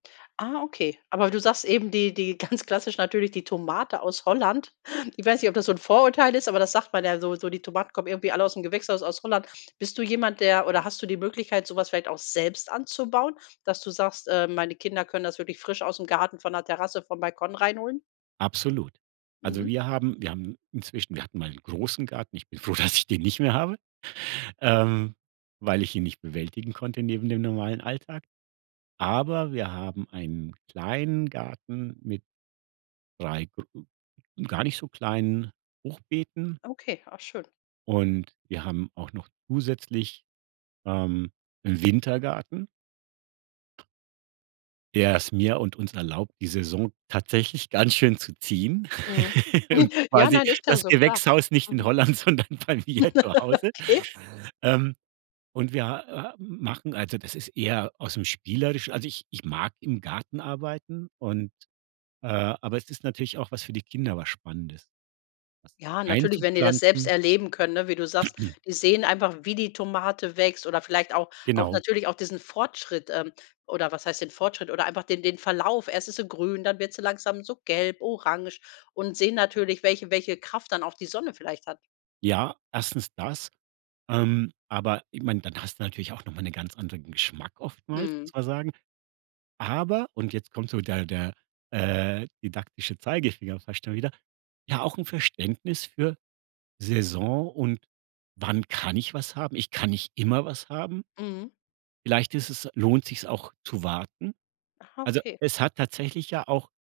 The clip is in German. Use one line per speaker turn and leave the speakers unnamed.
Ah, okay. Aber du sagst eben, die die ganz klassisch natürlich die Tomate aus Holland. Ich weiß nicht, ob das so 'n Vorurteil ist, aber das sagt man ja so so die Tomaten kommen irgendwie alle aus'm Gewächshaus aus Holland. Bist du jemand, der oder hast du die Möglichkeit, so was vielleicht auch selbst anzubauen, dass du sagst: „Äh, meine Kinder können das wirklich frisch aus'm Garten von der Terrasse vom Balkon reinholen?“
Absolut. Also
Mhm.
wir haben wir haben inzwischen wir hatten mal n' großen Garten. Ich bin froh, dass ich den nicht mehr habe, ähm, weil ich ihn nicht bewältigen konnte neben dem normalen Alltag. Aber wir haben einen kleinen Garten mit 3 gro gar nicht so kleinen Hochbeeten
Okay, ah schön.
und wir haben auch noch zusätzlich, ähm, 'n Wintergarten der es mir und uns erlaubt, die Saison tatsächlich ganz schön zu ziehen
Mhm.
und
Ja,
quasi
nein, ist ja
das
so, klar.
Gewächshaus nicht in
Mhm.
Holland, sondern bei mir zu Hause,
Okay.
ähm, und wir h h machen also, das ist eher aus'm Spielerisch also ich ich mag im Garten arbeiten und, äh, aber es ist natürlich auch was für die Kinder, was Spannendes, was
Ja, natürlich, wenn die das selbst
einzupflanzen.
erleben können, ne? Wie du sagst, die sehen einfach, wie die Tomate wächst, oder vielleicht auch auch
Genau.
natürlich auch diesen Fortschritt ähm, oder was heißt den Fortschritt, oder einfach den den Verlauf. Erst ist sie grün, dann wird sie langsam so gelb, orange und sehen natürlich, welche welche Kraft dann auch die Sonne vielleicht hat.
Ja, erstens das, ähm, aber ich meine, dann hast du natürlich auch noch mal 'ne ganz anderen Geschmack oftmals,
Mhm.
muss man sagen, aber- und jetzt kommt so der der, äh, didaktische Zeigefinger fast schon wieder- ja, auch 'n Verständnis für Saison und wann kann ich was haben. Ich kann nicht immer was haben.
Mhm.
Vielleicht ist es lohnt sich's auch zu warten.
Ah,
Also
Okay.
es hat tatsächlich ja auch